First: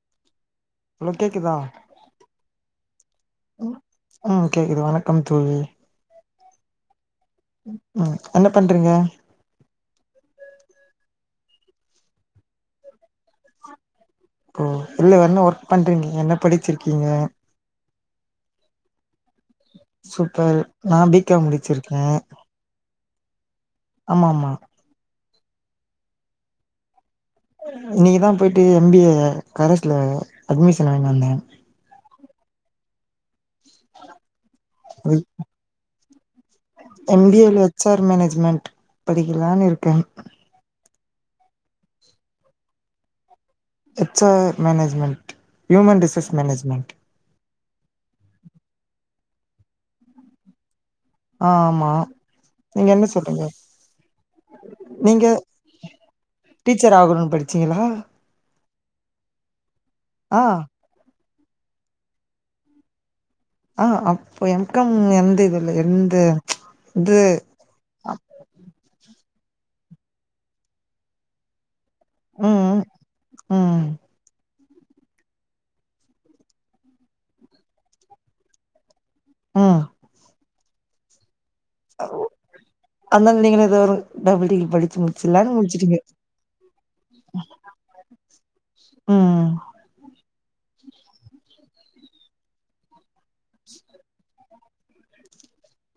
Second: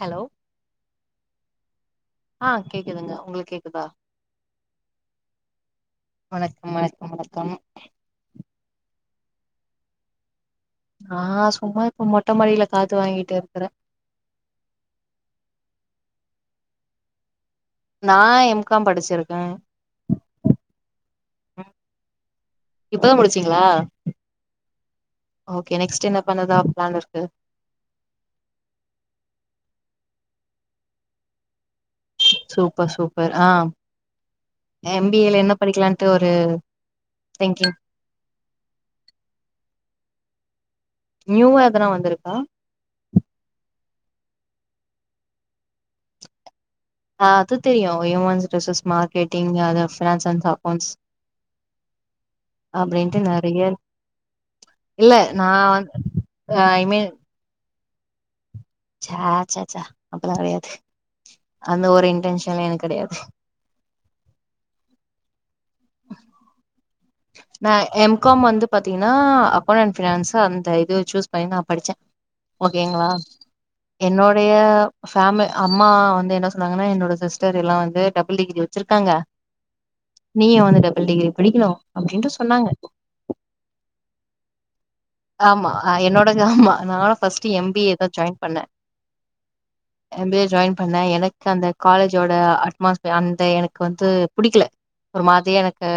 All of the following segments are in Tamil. ஹலோ ஹலோ கேக்குதா ஆ கேக்குதுங்க உங்களுக்கு ம் கேக்குதா ம் கேக்குது வணக்கம் தோழி வணக்கம் வணக்கம் வணக்கம் ம் என்ன பண்றீங்க நா சும்மா இப்ப மொட்டமாடில காத்து வாங்கிட்டு இருக்குறே ம் இல்ல என்ன ஒர்க் பணறீங்க என்ன படிச்சிருக்கீங்க நா எம் காம் படிச்சிருக்கே சூப்பர் நா பிகாம் முடிச்சிருக்கே இப்பதா முடிச்சிங்களா ஆமா ஆமா ஓகே நெக்ஸ்ட் என்ன பண்ணதா பிளான் இருக்கு இன்னைதா போயிட்டு எம் பி ஏ கரஸ்ல அட்மிஷன் வாங்கினு வந்தே சூப்பர் சூப் பர் ஆ எம் பி ஏல என்ன படிக்கலட்டு ஒரு திங்கிங் டர் மேனேஜ்மெண்ட் படிக்கலானு இருக்கே நியூவா எதுனா வந்திருக்கா H R management human resource management ஆ அது தெரியு ஹூமன்ஸ் ரிசோர்ஸ் மார்கெட்டிங் அது ஃபினான்ஸ் அந் சப் அக்கௌண்ட்ஸ் ஆ ஆமா நீங்க என்ன அப்டின்ட்டு சொல்றீங்க நெறைய இல்ல நீங்க நா வந்து ஐ டீச்சர் ஆகணுனு படிச்சீங்களா சச்சச்சா அப்டில்லா ஆ கெடையாது அந்த ஒரு இன்டென்ஷன்ல எனக்கு கெடையாது ஆ அப்போ எம் காம் எந்த இது இல்ல எந்த இது நான் எம் அப் காம் வந்து பாத்தீங்கன்னா அக்கௌவுண்ட் அண்ட் பினான்ஸ் அந்த இது சூஸ் பண்ணி நா படிச்சே ம் ஓகேங்களா ம் என்னோடைய ஃபேமி அம்மா வந்து என்ன சொன்னாங்கன்னா என்னோட சிஸ்டர் எல்லா வந்து டபுள் டிகிரி வச்சிருக்காங்க ம் நீயு வந்து டபுள் டிகிரி படிக்கணு அப்டின்ட்டு சொன்னாங்க அனால நீங்களு ஏதோ ஒரு டபிள் டிகிரி படிச்சி முடிச் ஆமா என்னோடது ஆமா நா ஃபஸ்ட் எம் பி ஏ தான் ஜாயின் பண்ண ம் எம் பி ஏ ஜாயின் பண்ண எனக்கு அந்த காலேஜோட அட்மாஸ்பியர் அந்த எனக்கு வந்து புடிக்கல ஒரு மாதிரியா எனக்கு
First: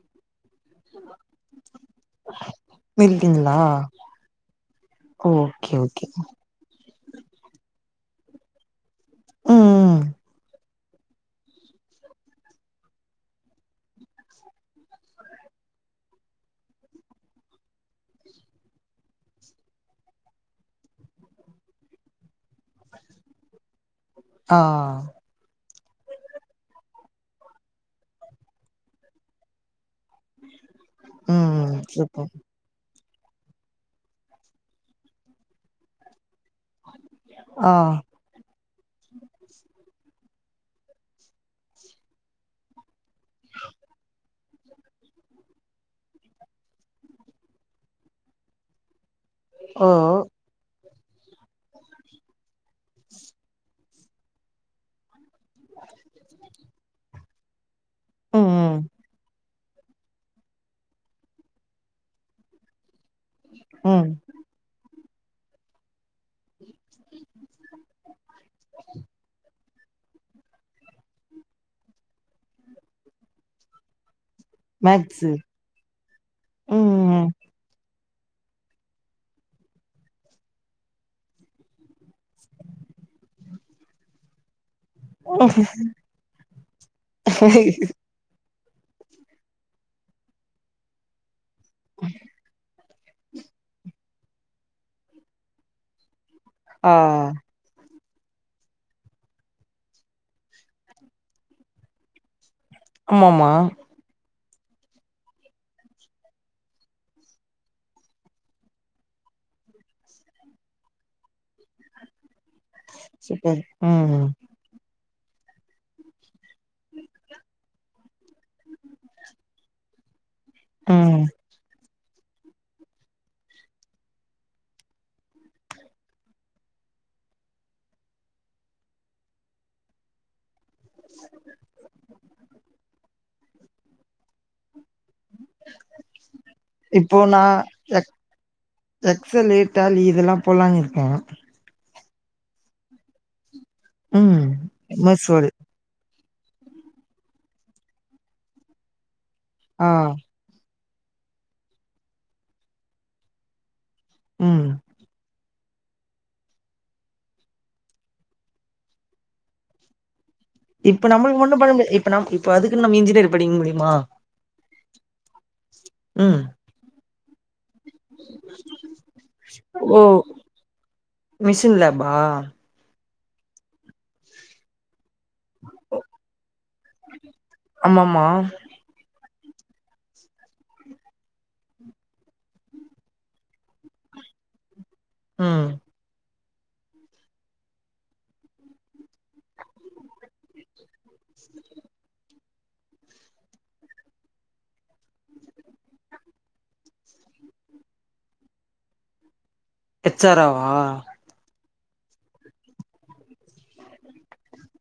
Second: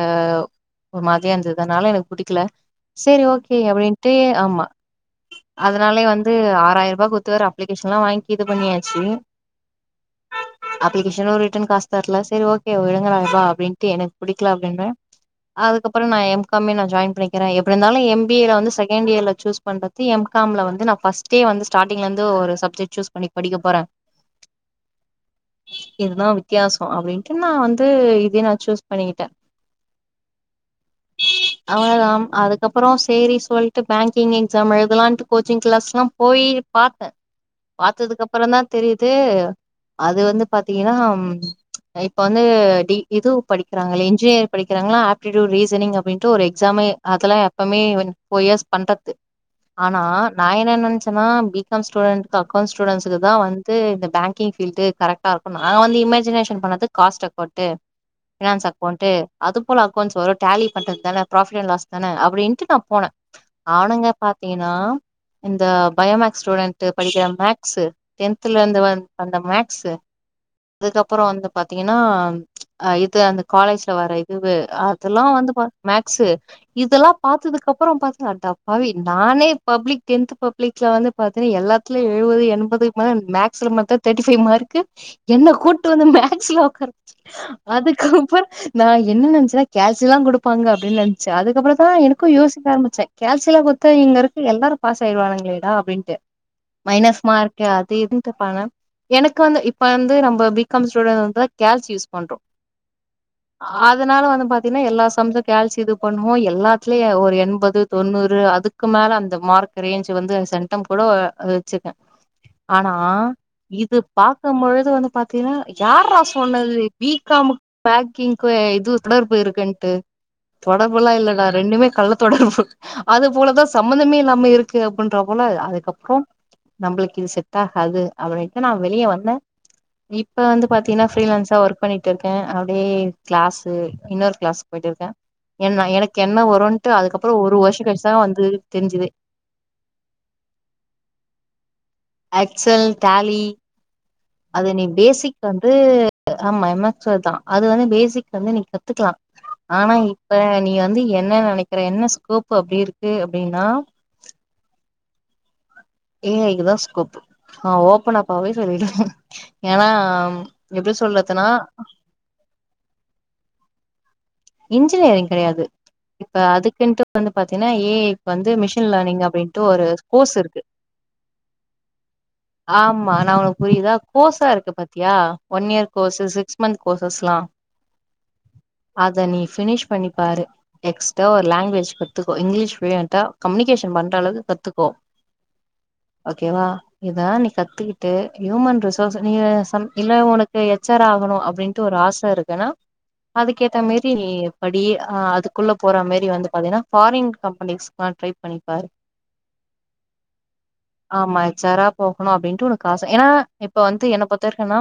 ஒரு மாதிரியா இருந்தது அனால எனக்கு புடிக்கல சேரி நின்ட்டீங்களா ஓகே அப்டின் ட்டு ஆமா ஓகே அதனாலே ஓகே வந்து ஆறாயிறூபாய் குடுத்து ஒரு அப் அப்ளிகேஷன்லாம் வாங்கி இது பண்ணியாச்சு ம் அப்ளிகேஷனும் ரிட்டர்ன் காசு தர்ல சேரி ஓகே ஓ விடுங்கடப்பா அப்டின்ட்டு எனக்கு புடிக்கல அப்டின்னு அதுக்கப்பறோ நான் எம் காம் மே நா ஜாயின் பண்ணிக்கிறேன் எப்டி இருந்தாலும் எம் பி ஏ ல வந்து செ செகண்ட் இயர்ல சூஸ் பண்றதி எம் காம் ல வந்து நான் பர்ஸ்டே வந்து ஸ்டார்டிங்லருந்து ஒரு சப் இது சூஸ் பண்ணி படிக்க போற ஆ இதுதான் வித்தியாசோ அப்டின்ட்டு நா வந்து இதே நான் சூஸ் பண்ணிக்கிட்டேன் [inaudible] அவ்ளோதான் அம் சூப்பர் அதுக்கப்பறோ சேரி சொல் ட்டு பாங்கிங் எக்ஸாம் எழுதலாம்ட்டு கோச்சிங் கிளாஸ்ல்லாம் போயி பார்த்த ஆ பாத்ததுக்கு அப்பறோ தான் தெரிது அது வந்து பாத்தீங்கன்னா எ இப்ப வந்து டி இது படிக்கிறாங்களே இன்ஜினியர் படிக்கிறாங்களா ஆப்டிடூட் ரீசனிங் அப்டின்ட்டு ஒரு எக்ஸாமே அதல்லாம் அப்பமே வந் ஃபோர் இயர்ஸ் பண்றத்து ஓ ஆனா நான் என்ன நனச்சன்னா பி காம் ஸ்டூடெண்ட் இந்த அக்கௌண்ட் ஸ்டூடெண்ட்ஸ்க்கு தான் வந்து இந்த பேங்க் கி ஃபீல்டு கரக்ட்டா இருக்கும் நான் வந்து இமாஜினேஷன் பண்ணது காஸ்ட போட்டு ம் ஃபினான்ஸ் ம் அக்கவுண்டு அது போல அக்கௌண்ட்ஸ் வரும் டாலி பண்றது தான ப்ராஃபிட் அன் லாஸ் தான அப்டின்ட்டு நான் போன ம். அவனுங்க பாத்தீங்கன்னா இந்த பயோமேக்ஸ் ஸ்டூடெண்ட்டு படிக்கிற மேக்ஸ்சு டென்த்ல இருந்து வ வந்த மேக் ஸ்சு அதுக்கப்பறோ வந்து பாத்தீங்கன்னா அ இது அந்த காலேஜ்ல வர இதுவு மேக்ஸு அதெல்லாம் வந்து பாத் மேக்ஸ்சு இதெல்லாம் ம் பாத்ததுக் அப் பறோ பாத்தா அ தப்பாவே இ நானே பப்ளிக் டென்த் பப்ளிக்ல வந்து பாத்தன்னா எல்லாத் திலியு எழுவது எண்பது மேன் மேக்ஸ்ல மட்டும் தேட்டி பைவ் மார்க்கு என்ன ம். கூட்டு வந்து மேக்ஸ்ல உக்கார வச்சி அதுக்கப்பறோ நா என்ன நெனச்சே கேஷ்லா குடுப்பாங்க அப்டின்னு நினச்ச அதுக்கப்பறோ தான் எனக்கும் யோசி ச்ச கேஷ்லா குடுத்தா இங்க இருக்க எல்லாரும் பாஸ் ஆய்டுவானங்களேடா அப்டின்ட்டு ஆ மைனஸ் மார்க் எ அது இது தப்பானா எனக்கு வந்து இப்ப வந்து நம்ம பிகாம் ஸ்டூடெண்ட்டு கேஸ் யூஸ் பண்றோம் ஆமாமா அதனால வந்து பாத்தீங்கன்னா எல்லா சம்ச்சும் கோல்சி இது பண்ணுவோம் எல்லாத்துலயு ஒரு எ எண்பது தொண்ணூறு அதுக்கு மேல அந்த மார்க் ரேஞ்ச் வந்து சென்டம் கூட அ அ வெச்சிருக்கேன் [inaudible] ஆனா சூப்பர் இது ம் பா க்கும் பொழுது வந்து பாத்தீங்கன்னா யார்ரா சொன்னது பி காம் க் பேக்கிங்கு இது தொடர்பு இருக்குன்ட்டு தொடர்புல்லாம் ம் இல்லடா ரெண்டுமே கள்ள தொடர்பு அது போலதான் சம்பந்தமே இல்லாம இருக்கு அப்பன்ற போல அதுக்கப்பறோ நம்மளுக்கு இது செட் ஆகாது அதுவரைக்கும் நான் வெளியே வந்தேன் இப்ப வந்து பாத்தீங்கன்னா ஃபிரீலான்ஸா ஒர்க் பண்ணிட்டு இருக்கேன் அப்டியே கிளாஸ்சு இன்னொரு கிளாஸ் போய்ட்டு இருக்கேன் ஏன்னா எனக்கு என்ன வரும்ன்ட்டு இப்போ அதுக்கப்பறோ ஒரு வருஷ கழிச்சிதா வந்து தெரிஞ்சிதே ஸன லேட்டாலே இதெல்லாம் போலாம்ங் இருக்காங்க அக்சல் தாலி ம் அது நீ எம் எஸ் பேசிக் வேர்டு வந்து ஆமா எம் எக்ஸ் வேர்தா அது வந்து பேசிக் வந்து நீ க த்துக்கலா ஆ ஆனா இப்ப நீ வந்து ஏ என்ன நெனைக்கிறே என்ன ஸ்கோப் அப்டி இருக்கு அப்டின்னா ம் ஏ இக்குதா ஸ்கோப் ஆ ஓபன்னப்பாவே சொல்ல ஏன்னா எப்டி இப்ப நம்மளுக்கு சொல்றதுன்னா ஒன்னு பண்ண முடியாது இப்ப நம் இப்ப அதுக்குன்னு நம்ம இன்ஜினியர் படிக்க முடியுமா இன்ஜினியரிங் கெடையாது இப்ப ம் அதுக்குன்ட்டு வந்து பாத்தீங்கன்னா ஏ ஐ க்கு வந்து மிஷின் லேர்னிங் அப்படின்ட்டு ஒரு ஓ கோர்ஸ் இருக்கு மிஷின் லேபா ஆமா நா உனக்கு புரியுதா கோர்ஸா இருக்கு பாத்தியா one year courses six month கோர்சஸ்லா ஆம்மம்மா அத நீ பினிஷ் பண்ணிப்பாரு எக்ஸ்டா ஒரு லாங்குவேஜ் கத்துக்கோ இங்கிலீஷ் ஃப்ளுயண்ட்டா கம்யூனிகேஷன் பண்றளவுக்கு கத்துக்கோ ம் ஓகேவா இதால நீ கத்துக்கிட்டு ஹூமன் ட்ரெஸ் நீயே சம் இல்ல உனக்கு எச் ஆர் ஆகணு அப்படின்னு ஒரு ஆச இருக்குன்னா அதுக்கே அ மாரி படி அதுக்குள்ள போற மாரி வந்து பாத்தீங்கன்னா ஃபாரின் கம்பெனிஸ்கல்லா ட்ரை பண்ணிப்பாரு எச்சாரவா ஆமா எச்சாரா போகணு அப்படின்னுட்டு உனக்கு ஆச ஏன்னா இப்ப வந்து என்ன பாத்த இருக்கன்னா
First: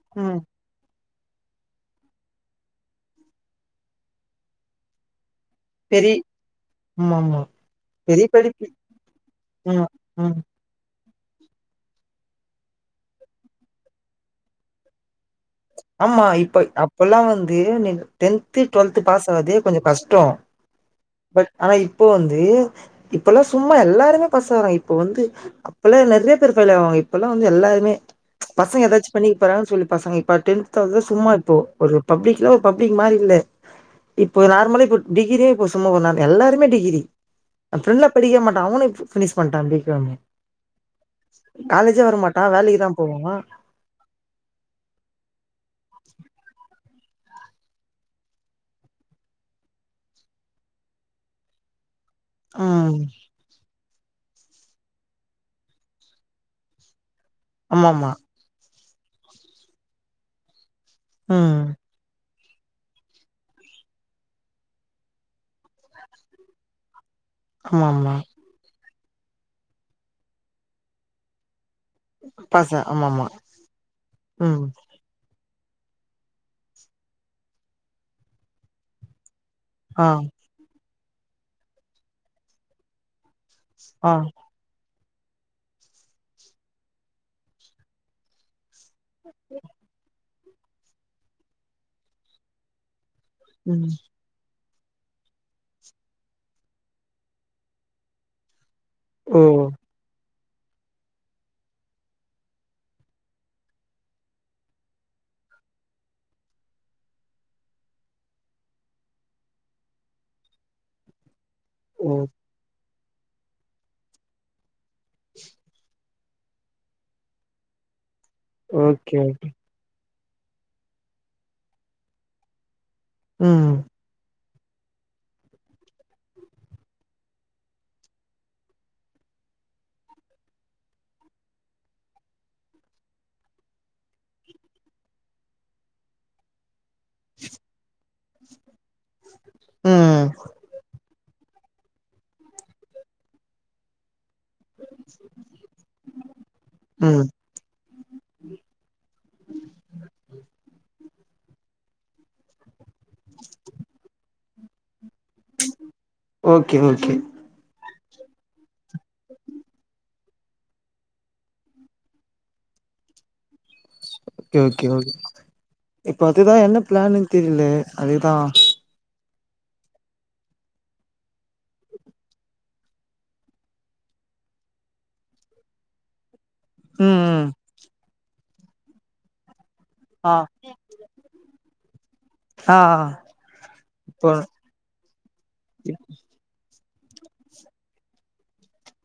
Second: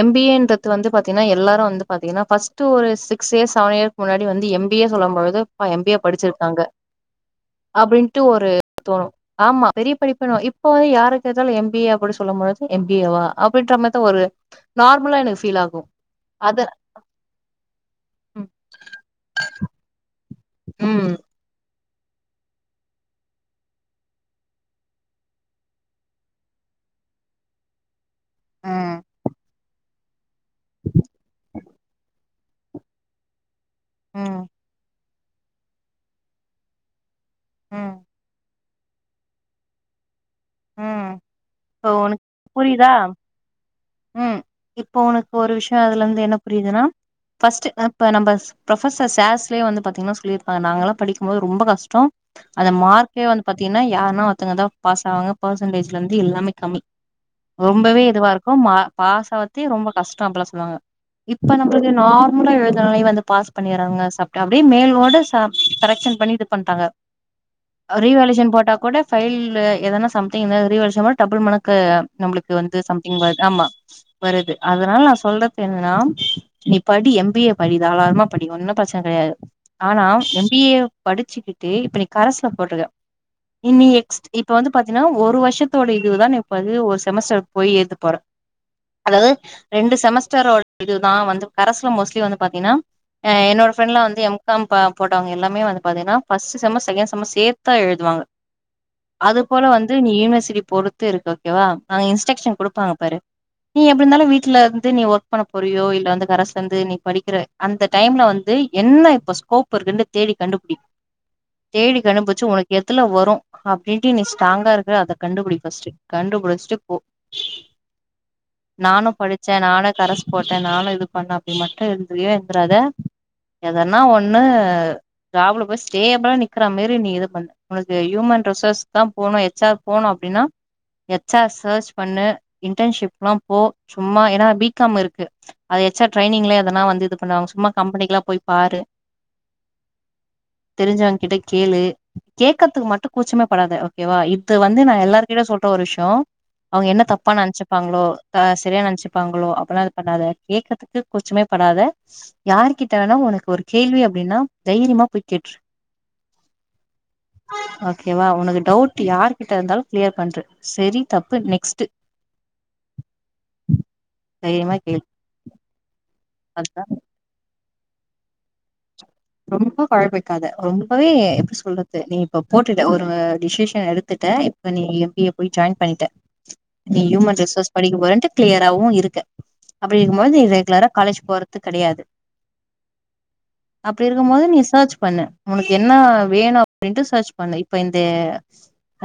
எம் பி ம் ஏன்ற து வந்து பாத்தீங்கன்னா எல்லாரு வந்து பாத்தீங்கன்னா பஸ்டு ஒரு சிகஸ் இர் செவன் இயர் முன்னாடி வந்து எம்பியே சொல்லும்பொழுது எம் பி ஏ பெரி படிச்சிருக்காங்க ஆமாமா அப்படின்ட்டு பெரிய ஒரு படிப்பு தோணு ஆமா ம் பெரிய படிப்பனு ம் இப் போ யாருக்கேட்டாலு எம் பி ஏ அப்படி சொல்லும்பொழுது எம் பி ஏவா அப்பின்ற மாரிதா ஒரு நார்மலா எனக்கு பீல் ஆகு ஆமா இப்ப அத அப்பெல்லா வந்து நீ ம் டென்து டுவெல்து பாஸ் ஆதே கொஞ்ச கஷ்டோ ம் ஆனா இப் போ வந்து இப்பல்லா சும்மா எல்லாருமே பாசகுறோ இப்ப வந்து அப்பல்லா நெறைய பேரு பெலவாங்க இப்பல்லா வந்து எல்லாருமே பசங்க ம் ஏதாச்சு பண்ணி போறாங்கன்னு சொல்லி பசங்க ப டென்த்தது சும்மா இப்போ ஒரு பப்ளிக்ல ஒரு பப்ளிக் மாரி இல்ல இப்போ ம் நார்மலே போ டிகிரியே இப்போ சும்மா போங்க எல்லாருமே டிகிரி ஏ ம் ப்ரெண்ட்லா படிக்கெ மாட்டா அவனு பினிஷ் பண்ட்டா பீ காம்மே ம். இப்போ காலேஜே வர உனக்கு மாட்டா வேலைக்கு தா புரியுதா போவா ம் இப்போ உனக்கு ஒரு விஷய அதுலந்து என்ன புரியுதுனா ஃபஸ்ட்டு ஆ இப்போ நம்ம ப்ரொஃபர் சார்ஸ்யே வந்து பாத்தீங்கன்னா சொல்லியிருப்பாங்க நாங்களா படிக்கும்போது ரொம்ப கஷ்டோ அந்த ம் மார்க்கே வந்து பாத்தீங்கன்னா யாருன்னா ஒருத்தவங்கதா பாஸ் ஆவாங்க பர்சன்டேஜ்ல இருந்து எல்லாமே கம்மி ரொம்பவே ஆமாமா இதுவாருக்கு மா பாசாவத்தே ரொம்ப கஷ்ட அப்பல்லா சொல்லுவாங்க இப்ப ம் நம்ம நார்மலா எழுதனாலே வந்து பாஸ் பண்ணிறாங்க சா அப்டியே மேலோட ச கரெக்ஷன் பண்ணி இது பண்றாங்க ஆமாமா ரீவேல்யூஷன் போட்டா கூட பைல் எதன சம் திங் ரீவேல்யூசன் போ டபுள் மனக்கு நம்மளுக்கு வந்து பாசா சம்திங் ஆமாமா வரு ஆமா வருது ம் அதனால நா சொல்ற என்னனா நீ படி எம் பி ஏ படி தாராளமா படி ஒன்னு பிரச்சனை கெடையாது ஆனா ஆ எ பி ஏ படிச்சுக்கிட்டு இப்ப நீ கரஸ்ல போட்டிருக்க இன்னி ஆ எக்ஸ்ட் இப்ப வந்து பாத் தினா ஒரு வருஷத்தோட இதுதான இப்பது ஒரு செமஸ்டரு போய் ஏழுது போற அதாவது ரெண்டு செமஸ்டர் ஓ இதுதா வந்து கரஸ்ல மோஸ்ட்லி வந்து பாத்தீங்கன்னா ஆ என்னோட ம் ப்ரெண்ட்லா வந்து எம் காம் போட்டவங்க எல்லாமே வந்து பாத்தீங்கன்னா ஃபஸ்ட்டு செம் செகண்ட் செம் சேத்தா எழுதுவாங்க அது ஓ போல வந்து நீ யூனிவர்சிட்டி பொறத்து இருக்கு ஓகேவா அங்க இன்ஸ்ட்ரக்ஷன் குடுப்பாங்க பாரு நீ எப்பிர்ந்தாலு வீட்லர்ந்து நீ ஒர்க் பண்ண போறியோ இல்ல வந்து கரஸ்லந்து நீ படிக்கிற அந்த டைம்ல வந்து என்ன இப்ப ஸ்கோப் இருக்குன்டு தேடி கண்டுபிடி தேடி ஓ கண்டுபிச்சு ஒனக்கு எதுல வரு அப்டின்ட்டு நீ ஸ்ட்ராங்கா இருக்க அத கண்டுபுடி பஸ்ட்டு கண்டுபுடிஸ்ட்டு போ நானு ஓகே ஓகே படிச்ச நானு கரஸ் போட்ட நானு இது பண்ண அப்டி மட்டு இருந்ரியே இருந்துராதா ம் எதனா ஒன்னு ஜாப் ல போய் ஸ்டேப்ளா நிக்கிற மாரி நீ இது பண்ணு உனக்கு யூமன் ரிசோர்ஸ்க் தா போனு எச் ஆர் போனு அப்டின்னா எச் ஆர் சர்ச் பண்ணு இன்டன்ஷிப்லா போ சும்மா ஏனா பி காம் இருக்கு அது எச் ஆர் ட்ரைனிங்லே அதனா வந்து இது பண்ணுவாங்க சும்மா கம்பெனிக்குலா போய் பாரு ம் தெரிஞ்சவ்ங் கிட்ட கேளு கேகற்துக்கு மட்டு கூச்சமே படாத ஓ கேவா இது வந்து நான் எல்லார் கிட்டயு சொல்ற ஒரு விஷ்யோ அவுங்க என்ன ம் தப்பா நென்ச்சு பாங்ளோ தா சரியா நென்ச்சுப்பாங்ளோ அப்புலா இது பண்ணாத கேகற்துக்கு கூச்சமே படாத யாரு கிட்டனா ஒனக்கொரு கேள்வி அப்டின்னா தைரியமா போய் கேட்ரு ஓகே ஓகே ஓகேவா ஒனக்கு டவுட்டு யார் கிட்ட இருந்தாலு கிளியர் பண்ரு செரி தப்பு நெக்ஸ்ட்டு ஓகே ஓகே ஓகே இப்ப அதுதா என்ன பிளான்னு தெரிலயே அதுதா ரொம்போ கொழம்பிக்காத ரொம்பவே எப்டி சொல்றது நீ இப்ப போட்டுட்ட ஒரு டிசிஷன் எடுத்துட்ட இப்ப நீ எம் பி ஏ போய் ஜாய்ன் பண்ணிட்ட நீ ம் ஹியூமன் ம் ரிசோர்ஸ் படிக்க போறன்ட்டு கிளியராவு இருக்க அப்டி இருக்குமோது ஆ நீ ரெக்லரா காலேஜ் போறது கெடையாது ஆ அப்டி இப்போ இருக்குமோது நீ சர்ச் பண்ணு உனக்கு என்ன வேணு அப்டின்ட்டு சர்ச் பண்ணு இப்ப இந்தே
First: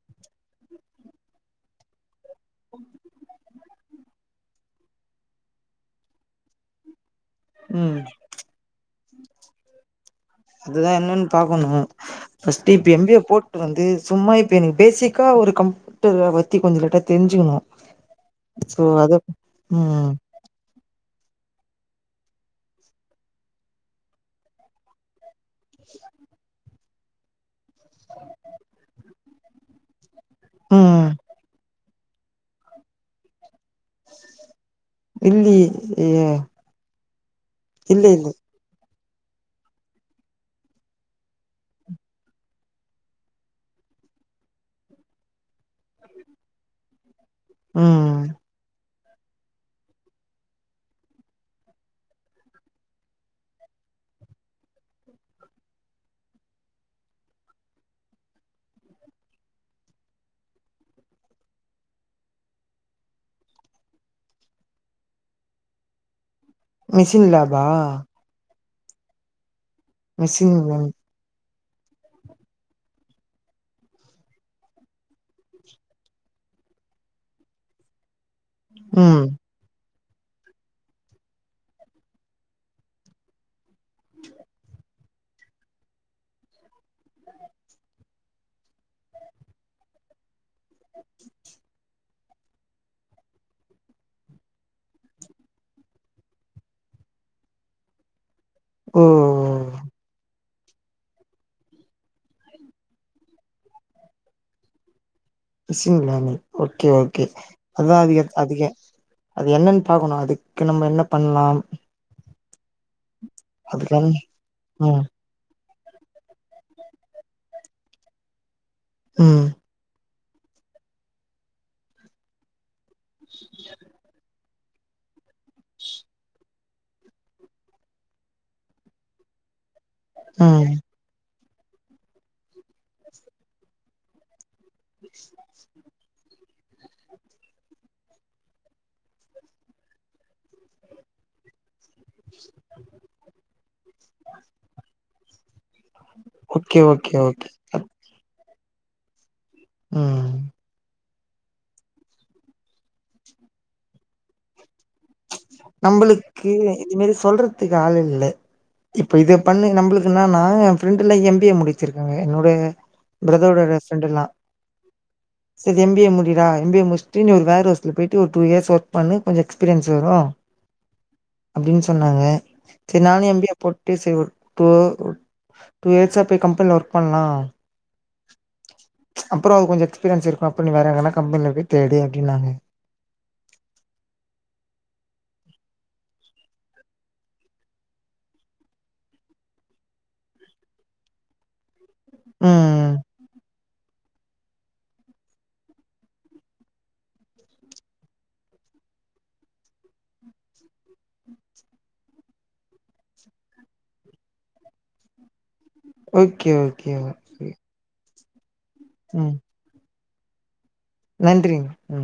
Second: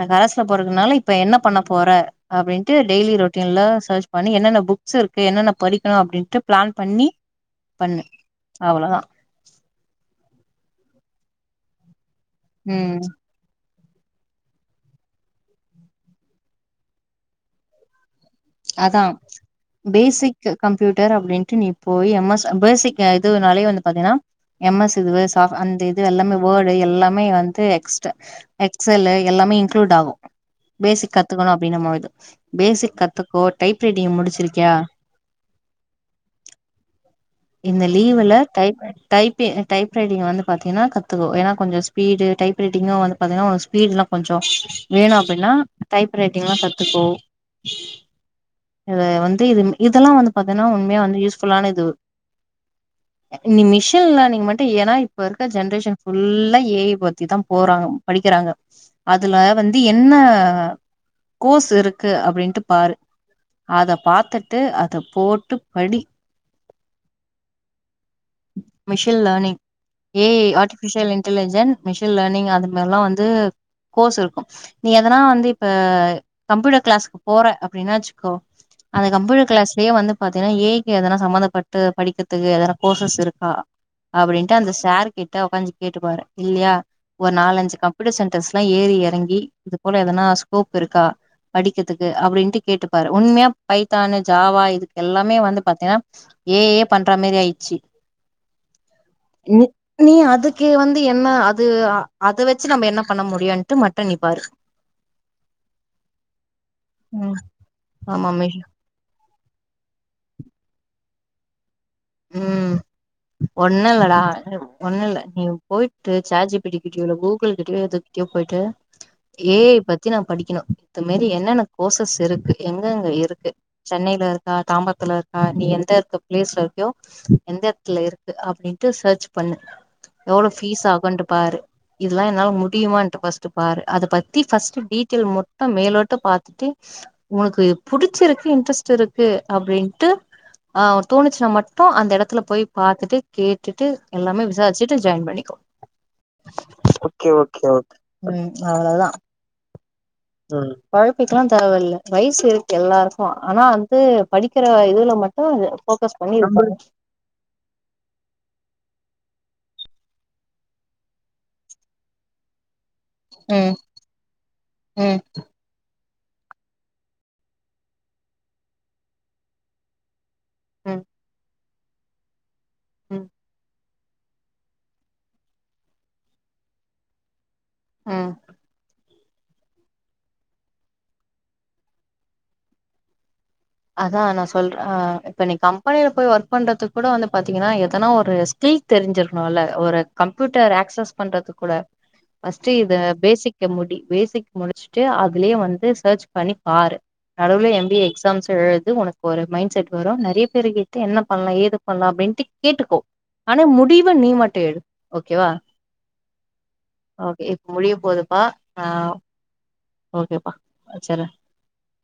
அ கரஸ்ல போறதுனால இப்ப என்ன பண்ண போற அப்டின்ட்டு டெய்லி ரொட்டின்ல சர்ச் பண்ணி என்னென்ன புக்ஸ் இருக்கு என்னென்ன படிக்லா அப்டின்ட்டு பிளான் பண்ணி ம் பண்ணு அவுளோதா அதுதா என்னன் பாக்கணு ஃபஸ்ட்டு இப்ப ம் எம் பி ஏ போட் டு வந்து சும்மா இப்ப எனுகு பேசிக்கா ஒரு கம்ப்ட்டர பத்தி கொஞ்சு லட்டா தெஞ்சுகுனு அதா ம் பேஸி க்கு கம்ப்யூட்டர் அப்டின்ட்டு நீ போய் எம் எஸ் பேசிக் அ இதுவுனாலே வந்து பாத்தீனா எம் எஸ் இது வேஸ் ஹாஃப் அந்த இது எல்லாமே வேர்ட் டு எல்லாமே வந்து எக்ஸ்ட்டு எக்செல்லு எல்லாமே இன்க்ளூட் ஆகு ம் பேசிக் கத்துக்குணு அப்டினுமோது பேசிக் கத்துக்கோ டைப் ரைட்டிங்கு முடிச்சிருக்யா இல்லியே ஏ இந்த இல்ல இல்ல லீவுல டைப் படி டைப்பி டைப்ரைட்டிங் வந்து பாத்தீனா கத்துக்கோ ஏனா கொஞ்சோ ஸ்பீடு டைப்ரைட்டிங்னா வந்து பாத்தீனா ஒனக் ஸ்பீட்லா கொஞ்சோ வேணு அப்பினா டைப் ரைட்டிங்லா கத்துக்கோ ம் இத வந்து இதுன்னு இதெல்லா வந்து பாத்தனா உண்ம்யா வந்து யூஸ்ஃபுல்லான இது நீ மிஷின் லேனிங் மட்டு ஏனா இப்ப இருக்க ஜென்ரேஷன் ஃபுல்லா ஏ ஐ பத்தி தா போறாங்க படிக்குறாங்க அதுல வந்து என்ன கோஸ் இருக்கு அப்டின்ட்டு பாரு அத பாத்துட்டு அத போட்டு படி மிஷின் லாபா machine learning A I machine learning artificial intelligence machine learning அது மாரிலா வந்து கோர்ஸ் இருக்கு நீ எதனா வந்து இப்ப கம்ப்யூட்டர் கிளாஸ்க்கு போற அப்டின்னா வச்சுக்கோ அந்த ம் கம்ப்யூட்டர் கிளாஸ்லயே வந்து பாத்தீனா ஏ ஐக்கு எதனா சம்மந்தபட்டு படிக்கிறதுக்கு எதா கோர்சஸ் இருக்கா அப்டின்ட்டு அந்த சாரு கிட்ட உக்காஞ்சு கேட்டு பாரு இல்லயா ஒரு நாலஞ்சு கம்யூட்டர் சென்டர்ஸ்லா ஏறி எறங்கி இது போல எதனா ஸ்கோப் இருக்கா படிக்கதுக்கு அப்படின்ட்டு கேட்டுப்பாரு உண்மையா பைத்தானு ஜாவா இதுக்கு எல்லாமே வந்து பாத்தீனா ஏ ஐயே பண்ற மாரி ஆயிச்சு ஓ இன்னிமே நீ அதுக்கு வந்து என்ன அது அத வச்சு நம்ம என்ன பண்ண முடியுன்ட்டு மட்டு நீ பாரு மிஷின் லேர்னிங் ஓகே ஓகே அதா அதிகே ஆமா மேஷ் அதிகே அது என்னன் பாக்கணு அதுக்கு நம்ம என்ன பண்லா ம் ஒண்ணு அதுக்கு இல்லடா ஒண்ணு ம் இல்ல நீ போய்ட்டு சாட் ஜிபிடி கிட்டயோ கூகுள் கிட்டயோ எது கிட்டயோ பொயிட்டு ம் ஏ ஐ பத் த்தி நா படிக்கணு இது மேரி என்னென்ன கோர்சஸ் இருக்கு எங்க எங்க இருக்கு சென்னைல இரு க்கா தாம்பரத்துல இருக்கா நீ எந்த இருக்க பிளேஸ்ல இரு க்கியோ எந்த எத்துல இருக்கு அப்டின்ட்டு சர்ச் பண்ணு எவ்வளோ ம் ஃபீஸ் ஆகுன்ட்டு பாரு இதுல்லா என்னால முடியுமான்ட்டு ஃபர்ஸ்ட்டு பாரு அத பத்தி ஃபர்ஸ்ட்டு டீட்டெயில் மட்டு மேலோட்ட பாத்துட்டு உனக்கு புடிச்சிருக்கு இன்ட்ரெஸ்ட் இருக்கு அப்டின்ட்டு அ தோணிச்சுனா மட் டோ அந்த எடத்துல போய் பாத்துட்டு கேட்டுட்டு எல்லாமே விசாரிச்சுட்டு ஜாயின் பண்ணிக்கோ ஓகே ஓகே ஓகே ம் அவ்ளோதா ம் போய் டிக்லா தேவயில்ல வயசு இருக்கு எல்லாருக்கு ஆனா வந்து படிக்கிற இதுல மட்டு இது ஃபோக்கஸ் பண்ணி இல்ல பண்ணு இது மாரி சொல்றதுக்கு ஆள் இல்ல இப்ப இத பண்ணி நம்புளுக்கு என்னனா எ ஃப்ரெண்டுலா எம் பி ஏ முடிச்சிருக்காங்க என்னோட பிரதரோட ம் ரெ ஃப்ரன்டெல்லா ம் செரி எம் பி ஏ முடிடா எம் பி ஏ முச்ட்டு நீ ஒரு வேற்ஹவுஸ்ல போயிட்டு ஒரு டூ இயர்ஸ் ஒர்க் பண்ணு கொஞ்சோ எக்ஸ்பீரியன்ஸ் வரு ம் அப்டின்னு சொன்னாங்க சரி ம் நானு எம் பி ஏ போட் டு சரி ஒரு டூ டூ இயர்ஸா போய் கம்பனியில ஒர்க் பண்லா ஆ அப்புறோ கொஞ்சோ எக்ஸ்பீரியன்ஸ் இருக்கு அப்பறோ நீ வேற எங்கனா கம்பனில போய் தேடு அப்டினாங்க அதா நா சொல்ற இப்ப நீ கம்பெனியில போய் ஒர்க் பண்றதுக் கூட வந்து பாத்தீங்கன்னா எதனா ஒரு ஸ்கில் தெரிஞ்சிருக்கணுல்ல ஒரு கம்ப்யூட்டர் ஆக்சஸ் பண்றதுக் கூட ஃபஸ்ட்டு ம் இத பேசிக் க முடி பேசிக் முடிச்சுட்டு அதுலயே வந்து சர்ச் பண்ணி பாரு நடுவுல எம் பி ஏ எக்ஸாம்ஸ் எழுது உனக்கு ஒரு மைண்ட் செட் வரு நெறைய பேரு கிட்டு என்ன பண்லா ஏது பண்லா அப்டின்ட்டு கேட்டுக்கோ ஆனா முடிவ நீ மட்டு எடு ஓகேவா ஓகே ஓகே ஓ ஓகே இப்ப முடிய போதுப்பா நா ம் ஓகேபா நன்றிங்க ம்